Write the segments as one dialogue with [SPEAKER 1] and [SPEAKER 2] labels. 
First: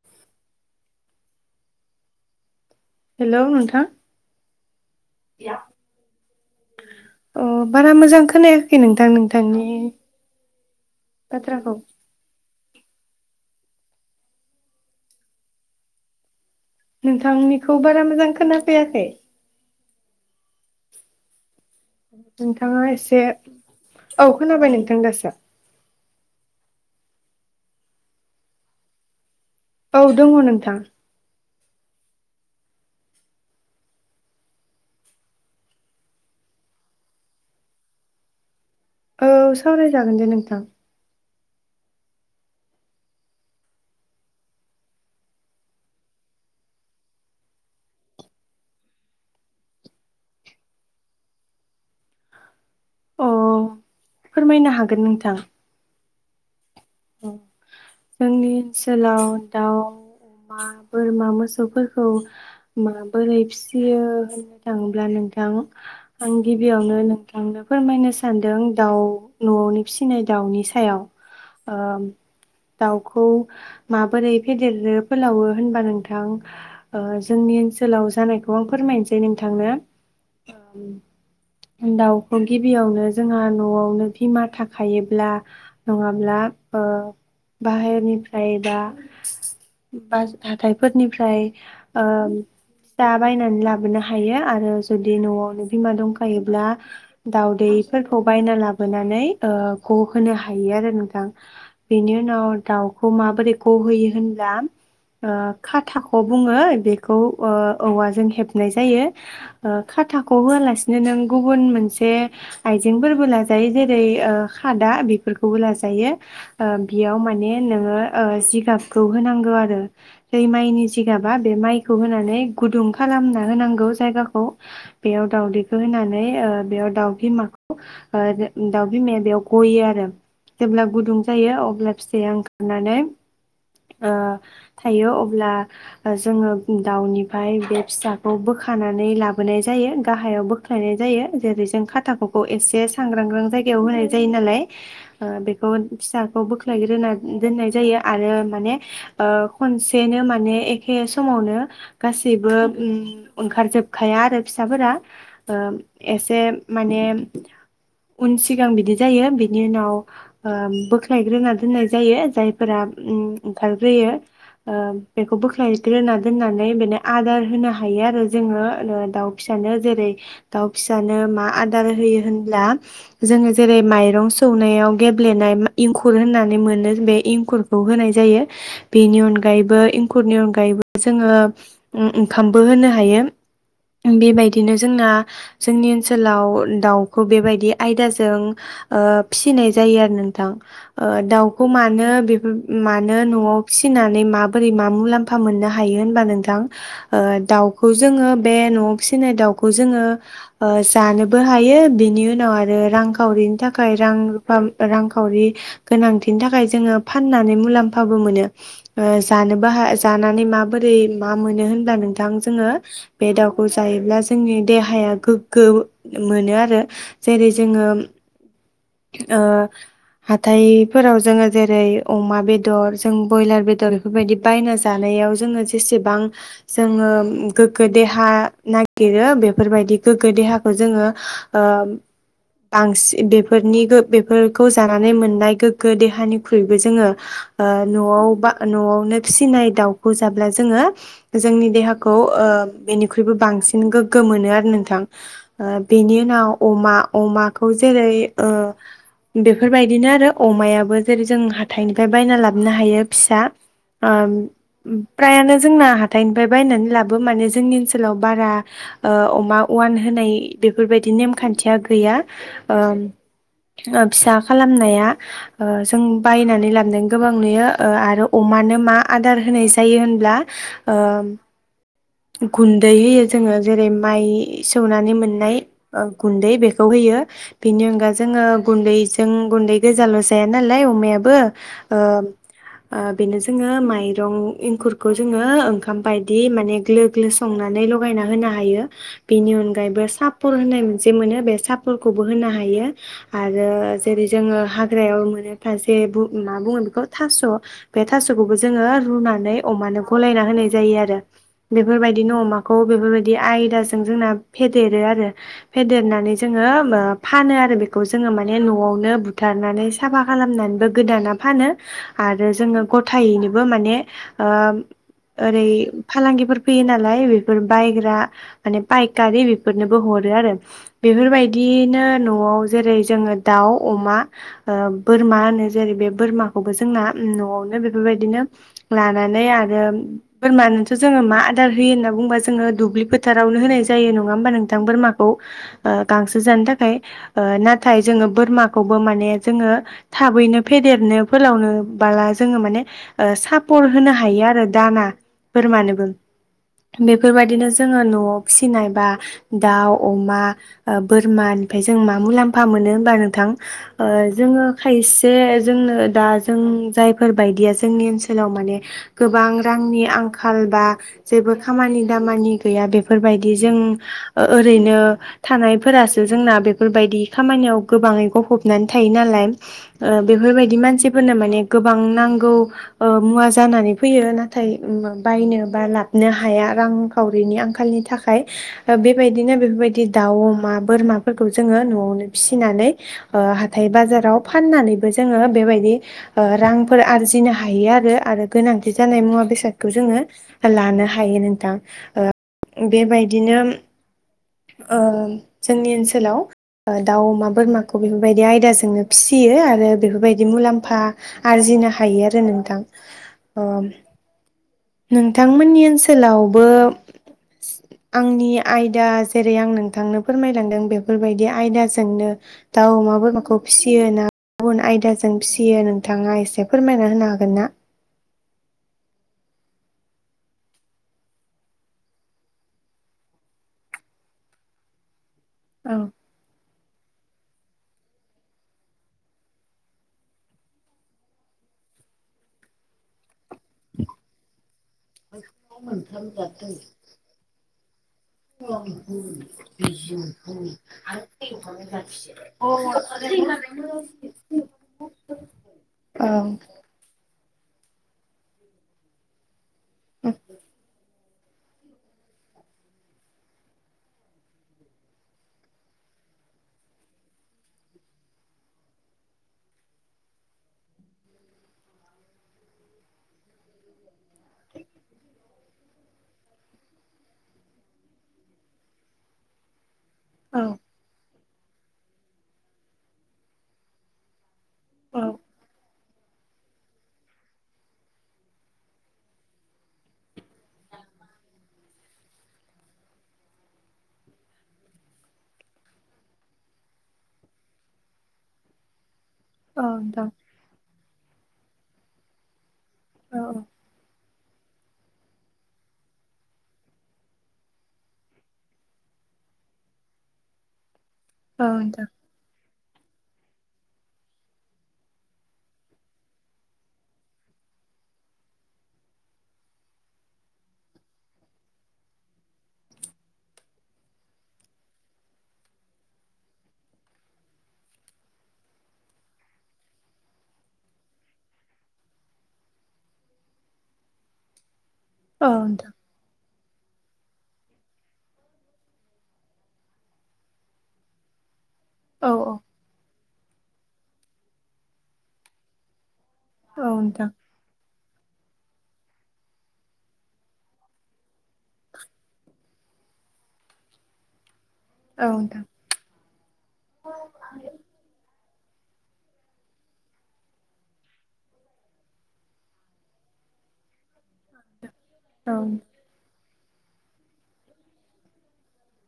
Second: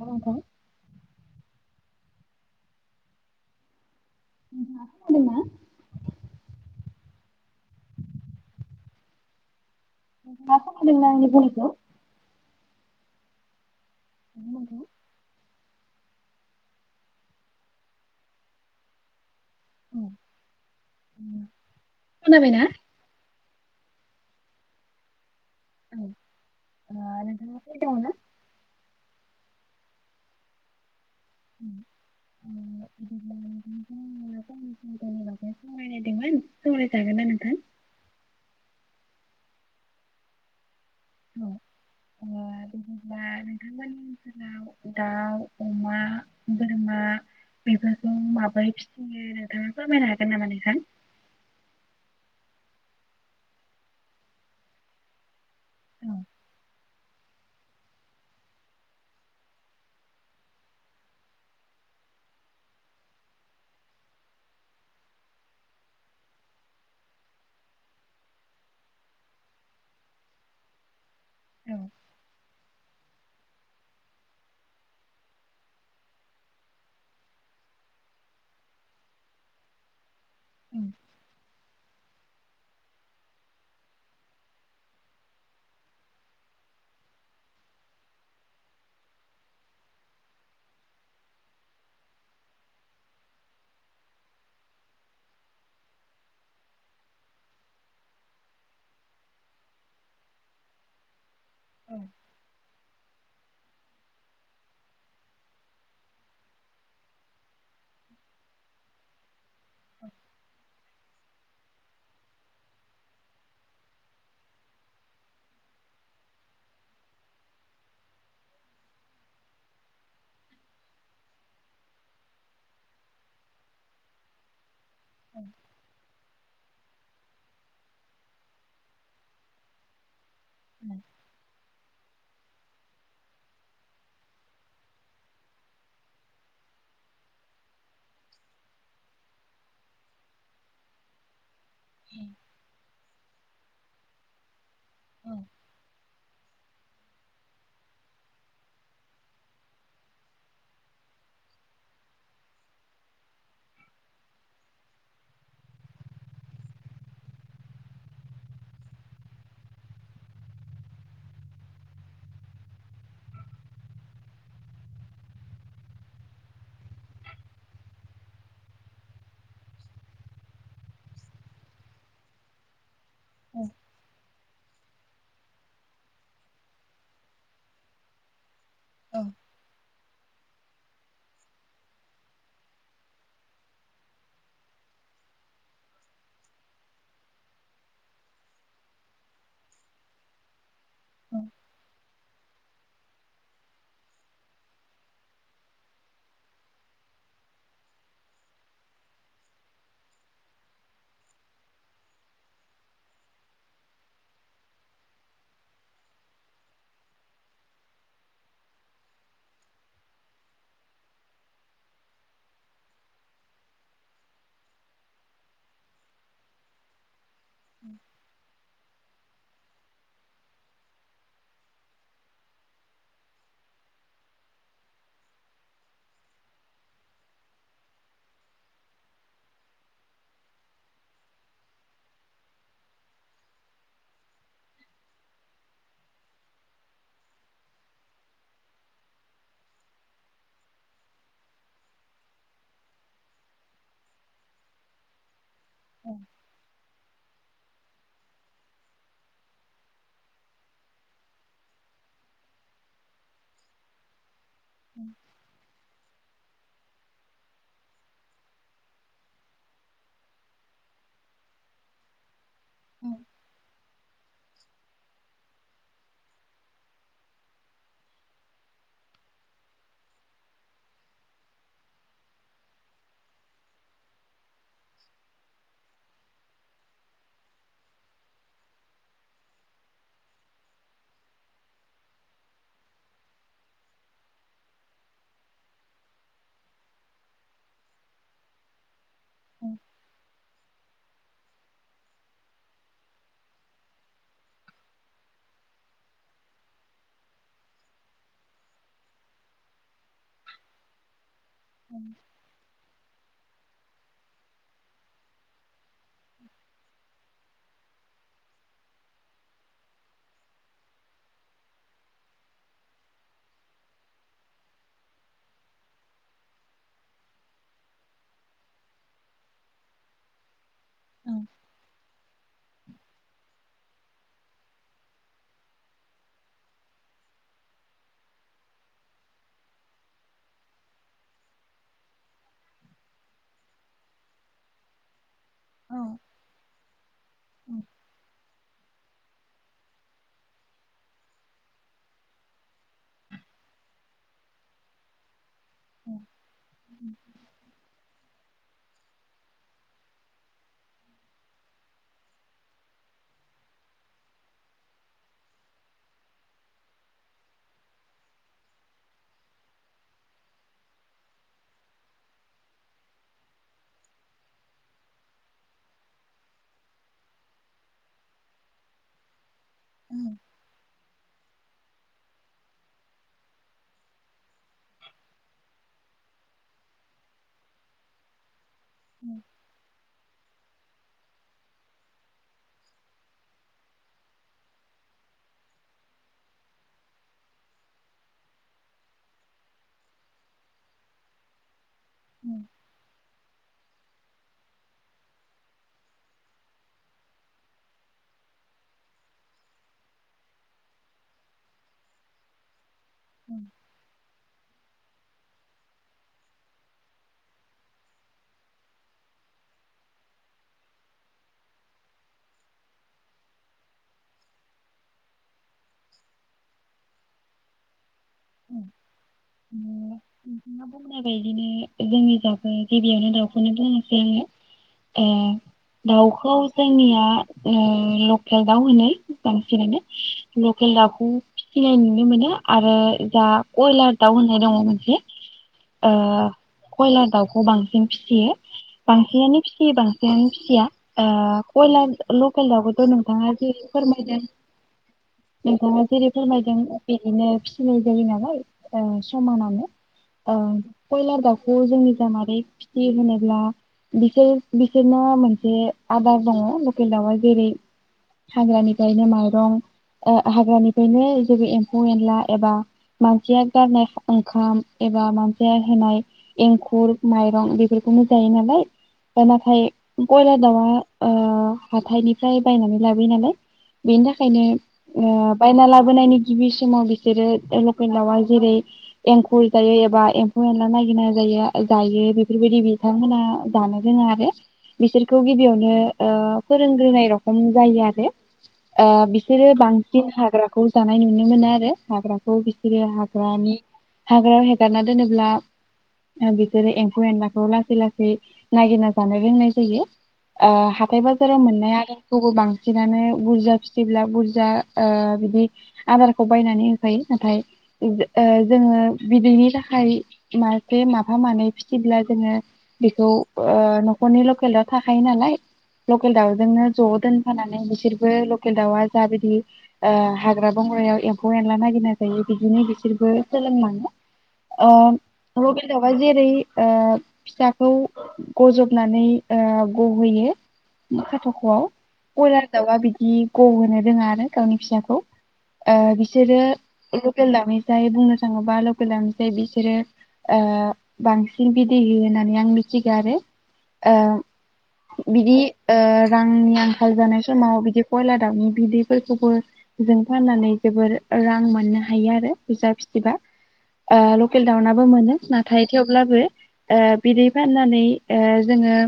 [SPEAKER 1] हेल' नोंथां
[SPEAKER 2] हेल' नोंथां।
[SPEAKER 1] नोंथाङा खोनादों ना?
[SPEAKER 2] अ बारा मोजां खोनायाखै नोंथां नोंथांनि
[SPEAKER 1] नोंथाङा खोनादोंना आंनि
[SPEAKER 2] बाथ्राखौ
[SPEAKER 1] बुंनायखौ? हेल' नोंथां
[SPEAKER 2] नोंथांनिखौ बारा मोजां खोनाफैयाखै।
[SPEAKER 1] औ खोनाबायना?
[SPEAKER 2] नोंथाङा एसे औ खोनाबाय नोंथां दासो।
[SPEAKER 1] औ ओ नोंथाङा फ्रि दङ ना?
[SPEAKER 2] औ दङ नोंथां।
[SPEAKER 1] बिदिब्ला नोंथांजों आङो सावराय जागोन ना नोंथां?
[SPEAKER 2] औ सावरायजागोन दे नोंथां।
[SPEAKER 1] बिदिला नोंथांमोननि ओनसोलाव दाउ अमा बोरमा बेफोरखौ माबोरै फिसियो नोंथाङा फोरमायनो हागोन नामा नोंथां?
[SPEAKER 2] अ फोरमायनो हागोन नोंथां।
[SPEAKER 1] औ
[SPEAKER 2] जोंनि ओनसोलाव दाउ अमा बोरमा मोसौफोरखौ माबोरै फिसियो होननो थाङोब्ला नोंथां आं गिबियावनो नोंथांनो फोरमायनो सानदों दाउ न'आवनो फिसिनाय दाउनि सायाव
[SPEAKER 1] औ
[SPEAKER 2] ओ दाउखौ माबोरै फेदेरो फोलावो होनबा नोंथां ओ जोंनि ओनसोलाव जानायखौ आं फोरमायनोसै नोंथांनो।
[SPEAKER 1] औ
[SPEAKER 2] दाउ गिबियावनो जोंहा न'आवनो बिमा थाखायोब्ला नङाब्ला ओ बाहेरनिफ्राय बा बा हाथायफोरनिफ्राय ओ दा बायनानै लाबोनो हायो आरो जुदि न'आवनो बिमा दंखायोब्ला दाउदैफोरखौ बायना लाबोनानै गहोनो हायो आरो नोंथां।
[SPEAKER 1] औ
[SPEAKER 2] बिदि उनाव दाउ खौ माबोरै गहोयो होनब्ला खाथाखौ बुङो बेखौ औवाजों हेबनाय जायो। ओ खाथाखौ होआलासिनो नों गुबुन मोनसे आइजेंफोरबो लाजायो जेरै ओ खादा बेफोरखौबो लाजायो। ओ बेयाव माने नोङो ओ जिगाबखौ होनांगौ आरो दै माइनि जिगाबा बे माइखौ होनानै गुदुं खालामना होनांगौ जायगाखौ बेयाव दाउदैखौ होनानै ओ बेयाव दाउ बिमाखौ ओ दाउ बिमाया बेयाव गयो आरो जेब्ला
[SPEAKER 1] औ औ
[SPEAKER 2] गुदुं जायो अब्ला फिसाया ओंखारनानै ओ थायो अब्ला जोङो दाउनिफ्राय बे फिसाखौ बोखानानै लाबोनाय जायो गाहायाव बोख्लायनाय जायो जेरै जों खाथाख'खौ एसे सांग्रांग्रां जायगायाव होनाय जायो नालाय। ओ बे फिसाखौ बोख्लायग्रोना दोननाय जायो आरो माने ओ खनसेनो माने एखे समावनो गासैबो ओंखारजोबखाया आरो फिसाफोरा ओ एसे माने उन सिगां बिदि जायो बिनि उनाव ओ बोख्लायग्रोना दोननाय जायो जायफोरा ओंखारग्रोयो ओ बेखौ बोख्लायग्रोना दोननानै बेनो आदार होनो हायो आरो जोङो दाउ फिसानो जेरै दाउ फिसानो मा आदार होयो होनब्ला जोङो
[SPEAKER 1] औ
[SPEAKER 2] जेरै माइरं सौनायाव गेब्लेनाय इंखुर होननानै मोनो बे इंखुरखौ होनाय जायो। बेनि
[SPEAKER 1] औ
[SPEAKER 2] अनगायैबो इं खुरनि अनगायैबो जोङो उम ओंखामबो होनो हायो बेबायदिनो जोंना‌ जोंनि ओनसोलाव दावखौ बेबायदि आयदाजों ओ‌ फिसिनाय जायो आरो नोंथां। ओ दाउखौ मानो बेफोर मानो न'वाव फिसिनानै माबोरै मा मुलाम्फा मोननो हायो होनबा नोंथां ओ दाउखौ जोङो बे न'आव फिसिनाय ओ खौ दाउखौ जोङो ओ जानोबो हायो बेनि उनाव आरो रांखावरिनि थाखाय रां रांखावरि गोनांथिनि थाखाय जोङो फाननानै मुलाम्फाबो मोनो ओ जानोबो हा जानानै माबोरै मा मोनो होनब्ला नोंथां जोङो बे दाउखौ जायोब्ला जोंनि देहाया गोग्गो मोनो आरो। जेरै जोङो ओ हाथायफोराव जोङो जेरै अमा बेदर जों बयलार बेदर बेफोरबायदि बायना जानायाव जोङो जेसेबां जोङो गोग्गो देहा नागिरो बेफोरबायदि गोग्गो देहाखौ जोङो ओ बांसिन बेफोरनि बेफोरखौ जानानै मोननाय गोग्गो देहानिख्रुइबो जोङो ओ न'वाव बा न'आवनो फिसिनाय दाउखौ जाब्ला जोङो जोंनि देहाखौ ओ बेनिख्रुइबो बांसिन गोग्गो मोनो आरो नोंथां। ओ बेनि उनाव अमा अमाखौ जेरै ओ बेफोरबायदिनो आरो अमायाबो जेरै जों हाथाइनिफ्राय बायना लाबोनो हायो फिसा ओम फ्रायानो जोंना हा थायनिफ्राय बायनानै लाबो माने जोंनि ओनसोलाव बारा ओ अमा अवान होनाय बेफोरबायदि नेमखान्थिया गैया। ओम
[SPEAKER 1] औ
[SPEAKER 2] ओ फिसा खालामनाया ओ जों बायनानै लाबनाय गोबां नुयो ओ आरो अमानो मा आदार होनाय जायो होनब्ला ओ गुन्दै होयो जोङो जेरै माइ सौनानै मोननाय गुन्दै बेखौ होयो बेनि अनगा जोङो गुन्दैजों गुन्दै गोजाल' जाया नालाय अमायाबो ओ बेनो जोङो माइरं एंखुरखौ जोङो ओंखाम बायदि माने ग्लो ग्लो संनानै लगायना होनो हायो। बेनि अनगायैबो सापर होनाय जे मोनो बे सापरखौबो होनो हायो। आरो जेरै जोङो हाग्रायाव मोनो खायसे मा बुङो बेखौ थास' बे थास'खौबो जोङो रुनानै अमानो गलायना होनाय जायो आरो बेफोरबायदिनो अमाखौ बेफोरबा यदि आयदाजों जोंना फेदेरो आरो फेदेरनानै जोङो फानो आरो बे खौ जोङो माने न'आवनो बुथारनानै साफा खालामनानैबो गोदाना फानो आरो जोङो गथायैनोबो माने ओ ओरै फालांगिफोर फैयो नालाय बेफोर बायग्रा माने पायकारि बेफोरनोबो हरो आरो।
[SPEAKER 1] औ
[SPEAKER 2] बेफोरबायदियैनो न' [unintelligible] जेरै जोङो दाउ अमा ओ बोरमा ओ होनो जेरै बे बोरमाखौबो जोंना न'वावनो बेफोरबायदिनो लानानै आरो बोरमानोथ' जोङो मा आदार होयो होनना बुङोबा जोङो दुब्लि फोथारावनो होनाय जायो नङा होमबा नोंथां बोरमाखौ गांसो जानो थाखाय। नाथाय जोङो बोरमा खौबो माने जोङो थाबैनो फेदेरनो फोलावनो बाला जोङो माने ओ सापर होनो हायो आरो दाना। बोरमानोबो बेफोरबायदिनो जोङो नवाव फिसिनायबा दाउ अमा बोरमानिफ्राय जों मा मुलाम्फा मोनो होबा नोंथां जोङो खायसे जोंनो दा जों जायफोरबायदिया जोंनि ओनसोलाव माने गोबां रांनि आंखाल बा जेबो खामानि दामानि गैया बेफोरबायदि जों ओरैनो थानायफोरासो जोंना बे बेफोरबायदि खामानियाव गोबाङै गफबनानै थायो नालाय। ओ बेफोरबायदि मानसि फोरनो माने गोबां नांगौ ओ मुवा जानानै फैयो नाथाय बायनो बा लाबनो हाया रांखावरिनि आंखालनि थाखाय बेबायदिनो
[SPEAKER 1] नोंथाङा
[SPEAKER 2] बेफोरबायदि दाउ अमा बोरमाफोरखौ जोङो न'आवनो फिसिनानै ओ हाथाय बाजाराव फाननानैबो जोङो बेबायदि ओ रांफोर आरजिनो हायो आरो आरो गोनांथि जानाय मुवा बेसादखौ जोङो लानो हायो नोंथां। ओ बेबायदिनो ओ जोंनि ओनसोल ओनसोलाव दाउ अमा बोरमाखौ बेफोरबायदि आयदाजोंनो फिसियो आरो बेफोरबायदि मुलाम्फा आरजिनो हायो आरो नोंथां आम नोंथांमोननि ओनसोलावबो आंनि आयदा जेरै आं नोंथांनो फोरमायलांदों बे। बेफोरबायदि आयदाजोंनो दाउ अमा बोरमाखौ फिसियो ना गुबुन आयदाजों फिसियो नोंथाङा एसे फोरमायना होनो हागोन ना?
[SPEAKER 1] ओ नोंथाङा बुंनाय बायदिनो जोंनिजाबो गिबियावनो दाउखौनो बुंनोसै आङो। ए
[SPEAKER 2] औ
[SPEAKER 1] दाउखौ जोंनिया ओ लकेल दाउ होनो बांसिनानो लकेल दाउखौ फिसिनाय नुनो मोनो आरो ओ खयलार दाउ होननाय दङ। कयलार दाउखौ बांसिन फिसियो बांसिनानो फिसियो बांसिनानो फिसिया ओ कयलार लकेल दाउखौथ' नोंथाङा जेरै फोरमायदों नोंथाङा जेरै
[SPEAKER 2] औ
[SPEAKER 1] फोरमायदों बेदिनो उम जायो नालाय ओं समानानो ओं कयलार दाउ दाउखौ जोंनि ज मारै फिसि होनोब्ला बिसोर बिसोरनो मोनसे आदार दङ लकेल दाउआ जेरै हाग्रानिफ्रायनो माइरं ओ हाग्रानिफ्रायनो जेरै एम्फौ एनला एबा मानसिया गारनाय ओंखाम एबा मानसिया होनाय एंखुर माइरं बेफोरखौनो जायो नालाय दा नाथाय खयलार
[SPEAKER 2] औ
[SPEAKER 1] दावा‌ओ हाथायनिफ्राय बायनानै लाबोयो नालाय बेनि थाखायनो
[SPEAKER 2] औ
[SPEAKER 1] ओ बायना लाबोनाय नि गिबि समाव बिसोरो लकेल दावा जेरै एंखुर जायो एबा एम्फौ एनला नायागिरना जायो जायो बेफोरबायदि बिथांमोना जानो रोङा आरो बिसोरखौ गिबियावनो फोरोंग्रोनाय रखम जायो आरो। बिसोरो
[SPEAKER 2] औ नोंथां
[SPEAKER 1] बांसिन हाग्राखौ जानाय। नुनो मोनो आरो हाग्राखौ
[SPEAKER 2] औ औ
[SPEAKER 1] हाग्राानि हाग्रा दानना दोनोब्ला ओ बिसोरौ एम्फौ एनलाखौ लासै लासै नागिरना जानो रोंनाय जायो ओ हा। हाथाय बाजाराव
[SPEAKER 2] औ
[SPEAKER 1] मोननाय
[SPEAKER 2] नोंथां
[SPEAKER 1] आदारखौबो बां फिनानै बुरजा फिथिब्ला बुरजा ओ बिदि आदारखौ बायनानै होखायो नाथाय। ओ जोङो बिदैनि थाखाय मासे माफा मानै फिसिब्ला जोङो बेखौ ओ न'खरनि लकेल दाउ थाखायो नालाय लकेल दाउजोंनो ज' दोनफानानै बिसोरबो लकेल दाउआ जाबायदि हाग्रा बंग्रायाव एम्फौ एनला नागिरना जायो। बिदिनो बिसोरबो सोलोंलाङो
[SPEAKER 2] औ
[SPEAKER 1] ओ लकेल
[SPEAKER 2] नोंथां
[SPEAKER 1] दावा जेरै ओ फिसाखौ गजबनानै ओ गहोयो खाथाख'आव
[SPEAKER 2] औ
[SPEAKER 1] कयलार‌ दावा बि बि ग'होनो रोङा आरो गावनि फिसाखौ बेसोरो
[SPEAKER 2] औ नोंथां
[SPEAKER 1] बुंनो थाङोबा [unintelligible] ओ बिसोरो बांसिन बिदै होयो होननानै आं मिथिगो आरो
[SPEAKER 2] औ
[SPEAKER 1] ओ बिदि
[SPEAKER 2] नोंथां
[SPEAKER 1] ओ रांनि आंखाल जानाय समाव बिदि कयलार दाउनि बिदैफोरखौबो जों फाननानै जोबोर रां मोननो हायो आरो बुजा फिसिबा ओ लकेल दाउनाबबो मोनो
[SPEAKER 2] औ
[SPEAKER 1] नाथाय थेवब्लाबो ओ बिदै फाननानै ओ जोङो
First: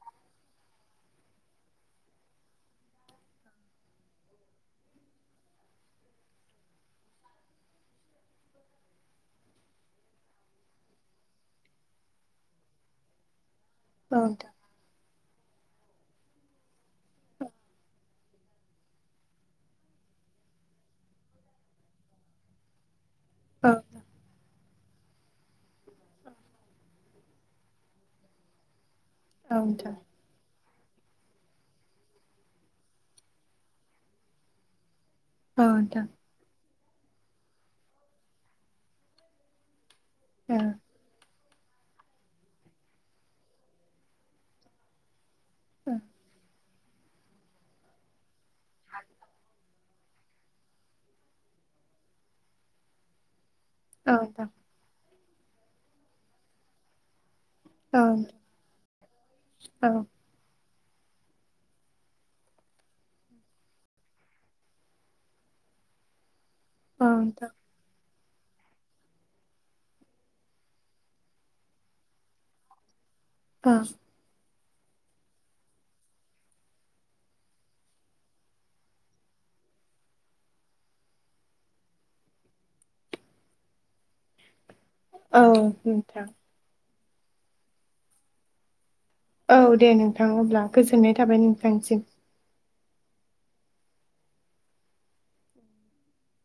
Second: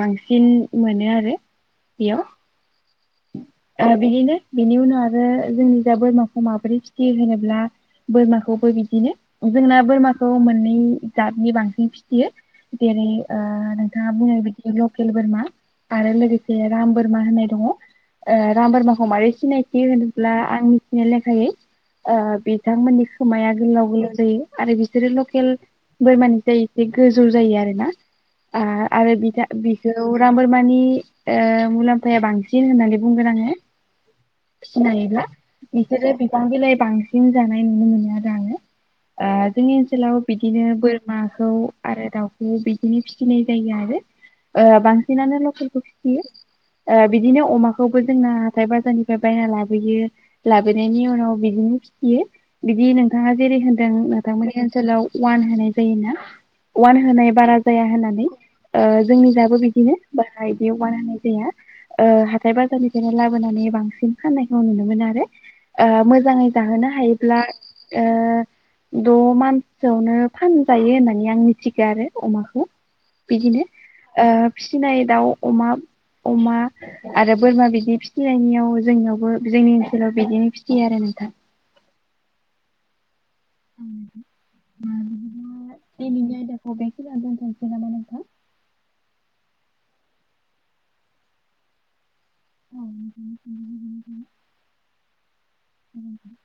[SPEAKER 1] बांसिन मोनो आरो बेयाव ओ बिदिनो बेनि उनाव आरो जोंनि जा बोरमाखौ माबोरै फिथियो होनोब्ला बोरमाखौबो बिदिनो जोंना बोरमाखौ मोननै जाबनि बांसिन फिथियो जेरै ओ नोंथाङा बुंनाय बादि लकेल बोरमा आरो लोगोसे राम बोरमा होननाय दङ राम बोरमाखौ मारै फिसिनाय जायो होनोब्ला आं मिथिनाय लेखायै बिथांमोननि खोमाया गोलाव गोलाव जायो आरो बि बेसोरो लकेल [unintelligible] गोजौ जायो आरो ना आ आरो बिजा
[SPEAKER 2] नोंथां
[SPEAKER 1] बिखौ राम बोरमा नि ओ मुलाम्फाया बांसिन बिदि होननानै बुंगोन आङो सिनायोब्ला
[SPEAKER 2] औ
[SPEAKER 1] बिसोरो बिफां बिलाइ बांसिन जानाय नुनो मोनो आरो आङो जोंनि हेलौ बिदिनो बोरमा खौ आरो दाउखौ बिदिनो फिसिनाय जायो आरो बांसिनानो लक केल फोरखौ फिसियो [unintelligible] बिदिनो अमाखौबो जोंना हाथाय बाजारनिफ्राय बायना लाबोयो लाबोनायनि उनाव बिदिनो फिसियो बिदि नोंथाङा जेरै होनदों
[SPEAKER 2] नोंथां औ नोंथां
[SPEAKER 1] नोंथांमोननि ओनसोलाव अवान होनाय जायो ना अवान होनाय बारा जाया
[SPEAKER 2] औ नोंथां औ
[SPEAKER 1] होननानै जोंनि दाबो
[SPEAKER 2] औ
[SPEAKER 1] बिदिनो बाहाय दैयाव बानायनाय जाया। ओ हाथाय बाजारनिफ्रायनो लाबोनानै बांसिन फाननायखौ नुनो मोनो आरो ओ मोजाङै जाहोनो
[SPEAKER 2] औ
[SPEAKER 1] हायोब्ला
[SPEAKER 2] नोंथां
[SPEAKER 1] ओ द' मानसोआवनो फानजायो होननानै आं मिथिगो आरो अमाखो। बिदिनो ओ फिसिनाय दाउ अमा अमा आरो बोरमा बिदि फिसिनायनियाव जोंनियावबो जोंनि ओनसोलाव बिदिनो फिसियो आरो नोंथां। [inaudible]
[SPEAKER 2] औ नोंथां।
[SPEAKER 1] दिनैनि [unintelligible]
[SPEAKER 2] औ दे नोंथां अब्ला गोजोननाय थाबाय नोंथांनिसिम।
[SPEAKER 1] अ नोंथांनिसिमबो गोजोननाय थाबाय।